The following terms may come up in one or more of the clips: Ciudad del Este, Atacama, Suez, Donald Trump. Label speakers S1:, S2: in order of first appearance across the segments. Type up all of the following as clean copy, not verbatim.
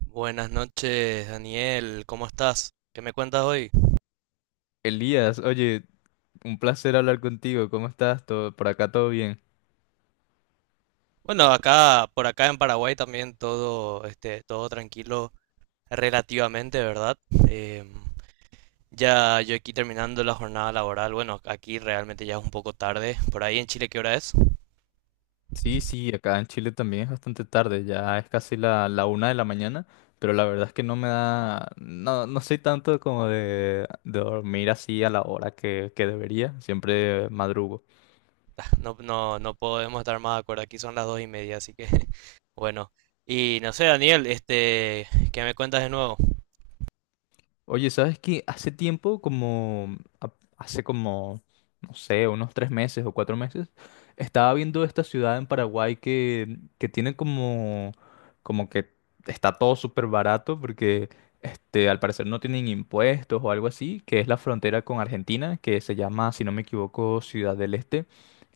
S1: Buenas noches, Daniel. ¿Cómo estás? ¿Qué me cuentas hoy?
S2: Elías, oye, un placer hablar contigo. ¿Cómo estás? ¿Todo, por acá todo bien?
S1: Bueno, acá, por acá en Paraguay también todo, todo tranquilo relativamente, ¿verdad? Em, ya yo aquí terminando la jornada laboral. Bueno, aquí realmente ya es un poco tarde. Por ahí en Chile, ¿qué hora es?
S2: Sí, sí, acá en Chile también es bastante tarde, ya es casi la, 1 de la mañana, pero la verdad es que no me da, no, no soy tanto como de, dormir así a la hora que debería, siempre madrugo.
S1: Ah, No, no, no podemos estar más de acuerdo. Aquí son las dos y media, así que bueno. Y no sé, Daniel, ¿qué me cuentas de nuevo?
S2: Oye, ¿sabes qué? Hace tiempo, hace como, no sé, unos 3 meses o 4 meses, estaba viendo esta ciudad en Paraguay que tiene como que está todo súper barato porque al parecer no tienen impuestos o algo así, que es la frontera con Argentina, que se llama, si no me equivoco, Ciudad del Este.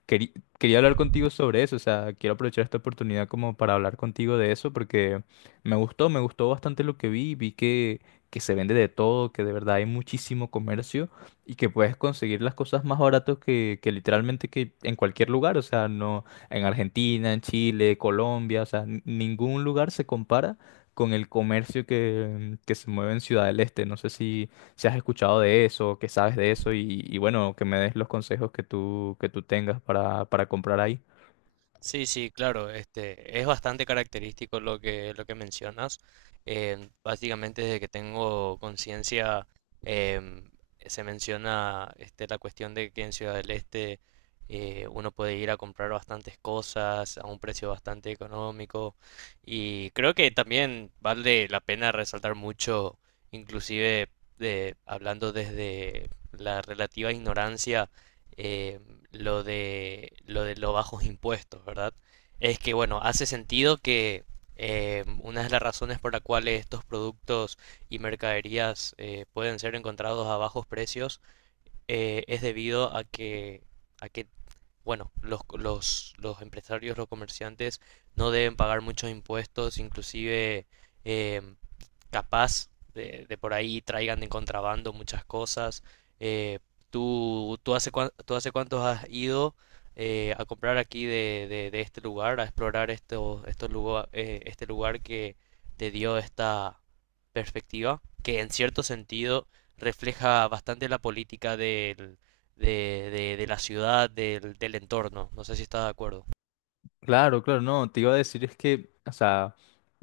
S2: Queri- quería hablar contigo sobre eso, o sea, quiero aprovechar esta oportunidad como para hablar contigo de eso porque me gustó bastante lo que vi, que se vende de todo, que de verdad hay muchísimo comercio y que puedes conseguir las cosas más baratas que literalmente que en cualquier lugar, o sea, no en Argentina, en Chile, Colombia, o sea, ningún lugar se compara con el comercio que se mueve en Ciudad del Este. No sé si si has escuchado de eso, qué sabes de eso y bueno, que me des los consejos que tú tengas para comprar ahí.
S1: Sí, sí, claro, es bastante característico lo que mencionas. Básicamente desde que tengo conciencia em, se menciona, este, la cuestión de que en Ciudad del Este uno puede ir a comprar bastantes cosas a un precio bastante económico, y creo que también vale la pena resaltar mucho, inclusive, hablando desde la relativa ignorancia, eh, lo de los bajos impuestos, ¿verdad? Es que, bueno, hace sentido que una de las razones por la cual estos productos y mercaderías pueden ser encontrados a bajos precios es debido a que, bueno, los empresarios, los comerciantes no deben pagar muchos impuestos, inclusive eh, capaz de por ahí traigan de contrabando muchas cosas. Eh, ¿tú tú hace cuántos has ido a comprar aquí de este lugar, a explorar este lugar que te dio esta perspectiva, que en cierto sentido refleja bastante la política de la ciudad, del entorno. No sé si estás de acuerdo.
S2: Claro, claro, no, te iba a decir es que, o sea,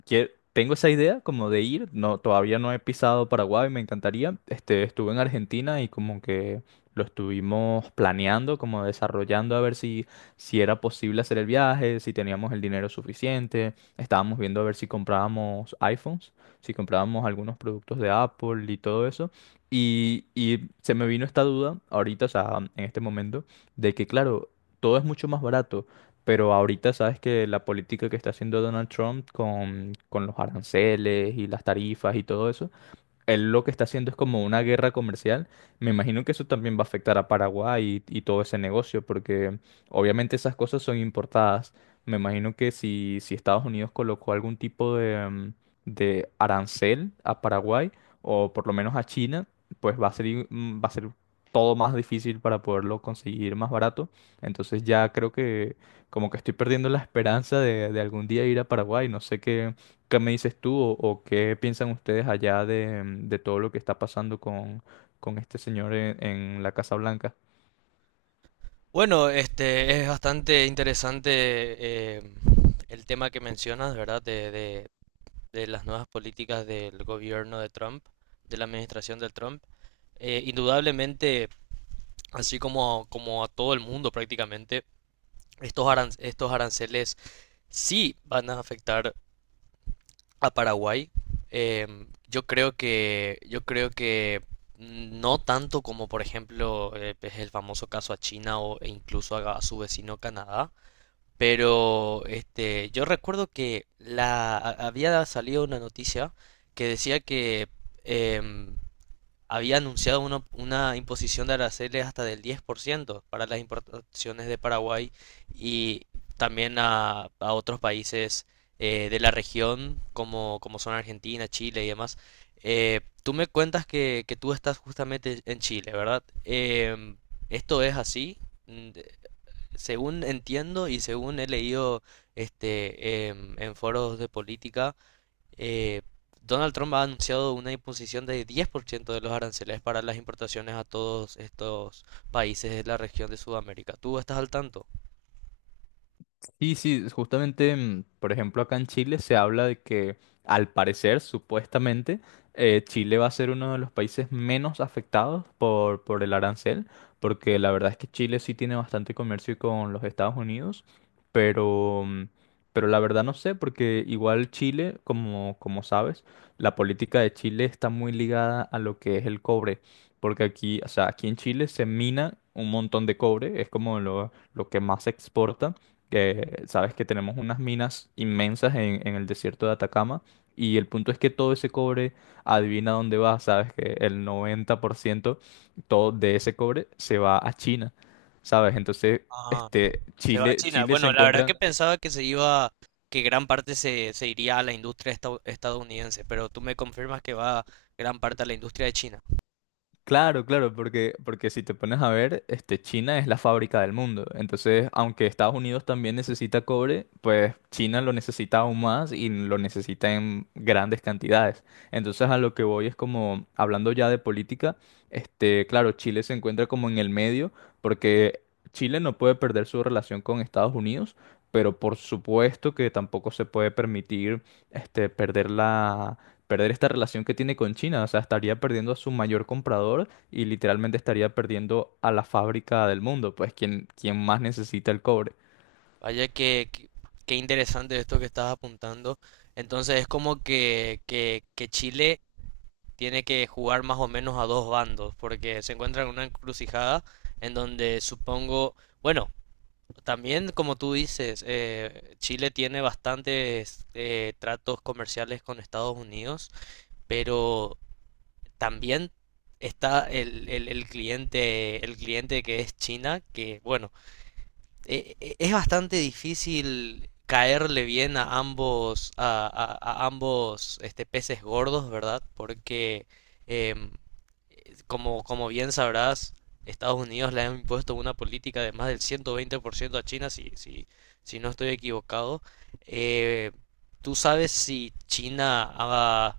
S2: tengo esa idea como de ir, no, todavía no he pisado Paraguay, me encantaría. Estuve en Argentina y como que lo estuvimos planeando, como desarrollando a ver si era posible hacer el viaje, si teníamos el dinero suficiente. Estábamos viendo a ver si comprábamos iPhones, si comprábamos algunos productos de Apple y todo eso. Y se me vino esta duda ahorita, o sea, en este momento, de que claro, todo es mucho más barato. Pero ahorita sabes que la política que está haciendo Donald Trump con, los aranceles y las tarifas y todo eso, él lo que está haciendo es como una guerra comercial. Me imagino que eso también va a afectar a Paraguay y, todo ese negocio, porque obviamente esas cosas son importadas. Me imagino que si Estados Unidos colocó algún tipo de arancel a Paraguay, o por lo menos a China, pues va a ser todo más difícil para poderlo conseguir más barato. Entonces ya creo que como que estoy perdiendo la esperanza de, algún día ir a Paraguay. No sé qué. ¿Qué me dices tú o, qué piensan ustedes allá de todo lo que está pasando con, este señor en la Casa Blanca?
S1: Bueno, este es bastante interesante, eh, el tema que mencionas, ¿verdad? De las nuevas políticas del gobierno de Trump, de la administración de Trump. Indudablemente, así como, como a todo el mundo prácticamente, estos aranceles sí van a afectar a Paraguay. Yo creo que no tanto como, por ejemplo, es el famoso caso a China o, e incluso a su vecino Canadá. Pero, este, yo recuerdo que había salido una noticia que decía que, em, había anunciado una imposición de aranceles hasta del 10% para las importaciones de Paraguay y también a otros países, de la región como, como son Argentina, Chile y demás. Tú me cuentas que tú estás justamente en Chile, ¿verdad? Em, ¿esto es así? Mm, de- Según entiendo y según he leído, en foros de política, eh, Donald Trump ha anunciado una imposición de 10% de los aranceles para las importaciones a todos estos países de la región de Sudamérica. ¿Tú estás al tanto?
S2: Sí, sí, justamente, por ejemplo, acá en Chile se habla de que, al parecer, supuestamente, Chile va a ser uno de los países menos afectados por el arancel, porque la verdad es que Chile sí tiene bastante comercio con los Estados Unidos, pero, mm, pero la verdad no sé, porque igual Chile, como sabes, la política de Chile está muy ligada a lo que es el cobre, porque aquí, o sea, aquí en Chile se mina un montón de cobre, es como lo, que más se exporta, que sabes que tenemos unas minas inmensas en el desierto de Atacama, y el punto es que todo ese cobre, adivina dónde va, sabes que el 90% todo de ese cobre se va a China, ¿sabes? Entonces,
S1: Ah,
S2: este,
S1: se va a
S2: Chile,
S1: China.
S2: Chile se
S1: Bueno, la verdad que
S2: encuentra...
S1: pensaba que se iba, que gran parte se iría a la industria estadounidense, pero tú me confirmas que va gran parte a la industria de China.
S2: Claro, claro, porque si te pones a ver, China es la fábrica del mundo. Entonces, aunque Estados Unidos también necesita cobre, pues China lo necesita aún más y lo necesita en grandes cantidades. Entonces, a lo que voy es como, hablando ya de política, claro, Chile se encuentra como en el medio, porque Chile no puede perder su relación con Estados Unidos, pero por supuesto que tampoco se puede permitir, este, perder la perder esta relación que tiene con China. O sea, estaría perdiendo a su mayor comprador y literalmente estaría perdiendo a la fábrica del mundo, pues quien más necesita el cobre.
S1: Vaya, qué interesante esto que estás apuntando. Entonces es como que Chile tiene que jugar más o menos a dos bandos, porque se encuentra en una encrucijada en donde supongo, bueno, también como tú dices, Chile tiene bastantes, tratos comerciales con Estados Unidos, pero también está el cliente que es China, que, bueno, es bastante difícil caerle bien a ambos, a ambos, este, peces gordos, ¿verdad? Porque, em, como, como bien sabrás, Estados Unidos le ha impuesto una política de más del 120% a China, si no estoy equivocado. Eh, ¿Tú sabes si China ha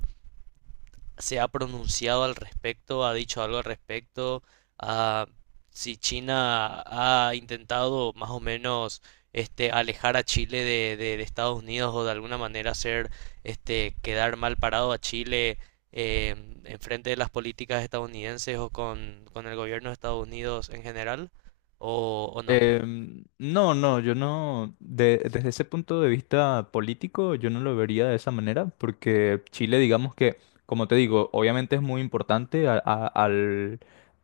S1: se ha pronunciado al respecto, ha dicho algo al respecto, a si China ha intentado más o menos, este, alejar a Chile de Estados Unidos, o de alguna manera hacer, este, quedar mal parado a Chile, eh, en frente de las políticas estadounidenses o con el gobierno de Estados Unidos en general, o no.
S2: No, no, yo no, desde ese punto de vista político, yo no lo vería de esa manera, porque Chile, digamos que, como te digo, obviamente es muy importante a- a- al,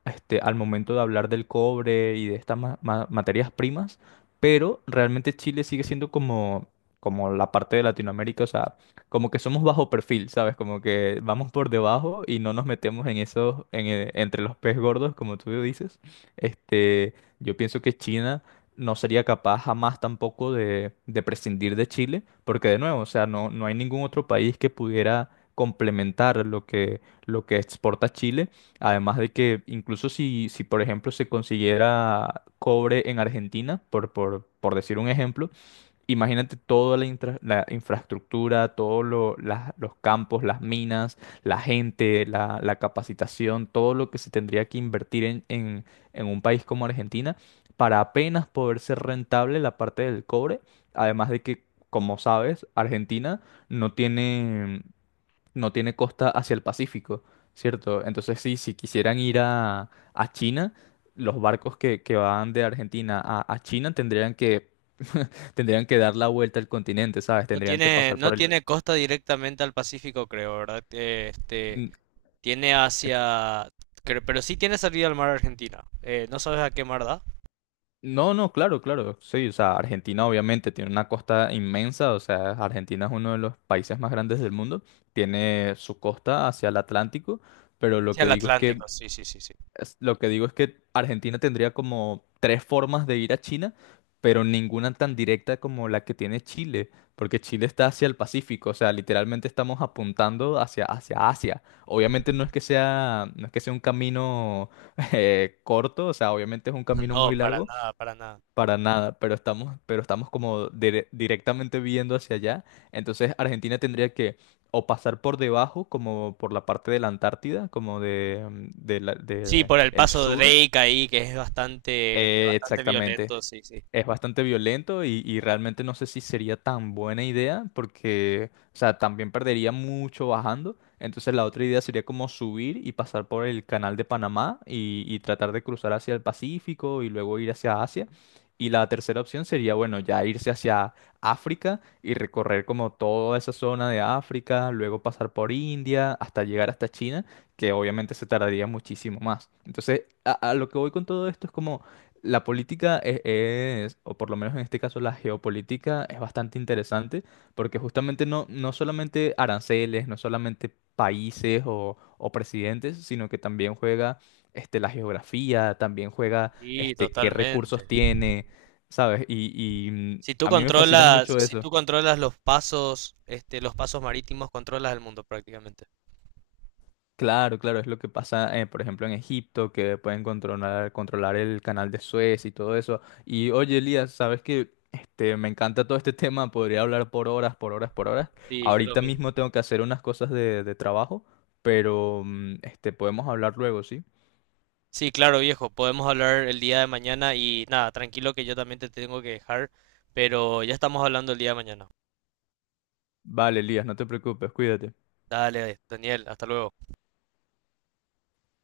S2: este, al momento de hablar del cobre y de estas materias primas, pero realmente Chile sigue siendo como la parte de Latinoamérica, o sea, como que somos bajo perfil, ¿sabes? Como que vamos por debajo y no nos metemos entre los pez gordos, como tú dices. Este... Yo pienso que China no sería capaz jamás tampoco de prescindir de Chile, porque de nuevo, o sea, no, no hay ningún otro país que pudiera complementar lo que, exporta Chile, además de que incluso si por ejemplo se consiguiera cobre en Argentina, por decir un ejemplo, imagínate toda la infraestructura, todos los campos, las minas, la gente, la capacitación, todo lo que se tendría que invertir en, en un país como Argentina para apenas poder ser rentable la parte del cobre. Además de que, como sabes, Argentina no tiene, no tiene costa hacia el Pacífico, ¿cierto? Entonces, sí, si quisieran ir a, China, los barcos que van de Argentina a China tendrían que tendrían que dar la vuelta al continente, ¿sabes?
S1: No
S2: Tendrían que
S1: tiene,
S2: pasar
S1: no
S2: por el...
S1: tiene costa directamente al Pacífico, creo, ¿verdad?
S2: Mm,
S1: Tiene
S2: es-
S1: hacia... Pero sí tiene salida al mar Argentina. ¿No sabes a qué mar da?
S2: No, no, claro, claro, sí, o sea, Argentina obviamente tiene una costa inmensa, o sea, Argentina es uno de los países más grandes del mundo, tiene su costa hacia el Atlántico, pero lo
S1: Sí,
S2: que
S1: al
S2: digo es que
S1: Atlántico, sí, sí, sí, sí.
S2: es- lo que digo es que Argentina tendría como tres formas de ir a China, pero ninguna tan directa como la que tiene Chile, porque Chile está hacia el Pacífico, o sea, literalmente estamos apuntando hacia Asia. Obviamente no es que sea un camino corto, o sea, obviamente es un camino
S1: No,
S2: muy
S1: para
S2: largo,
S1: nada, para nada.
S2: para nada, pero estamos como directamente viendo hacia allá. Entonces Argentina tendría que o pasar por debajo, como por la parte de la Antártida, como de, mm, de la-
S1: Sí,
S2: de
S1: por el
S2: el
S1: paso
S2: sur.
S1: Drake ahí, que es bastante, este, bastante
S2: Exactamente.
S1: violento, sí, sí.
S2: Es bastante violento y, realmente no sé si sería tan buena idea porque, o sea, también perdería mucho bajando. Entonces la otra idea sería como subir y pasar por el canal de Panamá y tratar de cruzar hacia el Pacífico y luego ir hacia Asia. Y la tercera opción sería, bueno, ya irse hacia África y recorrer como toda esa zona de África, luego pasar por India hasta llegar hasta China, que obviamente se tardaría muchísimo más. Entonces, a lo que voy con todo esto es como... La política es, o por lo menos en este caso la geopolítica, es bastante interesante porque justamente no, no solamente aranceles, no solamente países o, presidentes, sino que también juega la geografía, también juega
S1: Sí,
S2: qué recursos
S1: totalmente.
S2: tiene, ¿sabes?
S1: Si tú
S2: A mí me fascina
S1: controlas,
S2: mucho
S1: si
S2: eso.
S1: tú controlas los pasos, este, los pasos marítimos, controlas el mundo prácticamente.
S2: Claro, claro, es lo que pasa, por ejemplo, en Egipto, que pueden controlar el canal de Suez y todo eso. Y oye, Elías, sabes que me encanta todo este tema, podría hablar por horas, por horas, por horas.
S1: Sí, yo lo
S2: Ahorita
S1: mismo.
S2: mismo tengo que hacer unas cosas de trabajo, pero podemos hablar luego, ¿sí?
S1: Sí, claro, viejo. Podemos hablar el día de mañana y nada, tranquilo que yo también te tengo que dejar, pero ya estamos hablando el día de mañana.
S2: Vale, Elías, no te preocupes, cuídate.
S1: Dale, Daniel, hasta luego.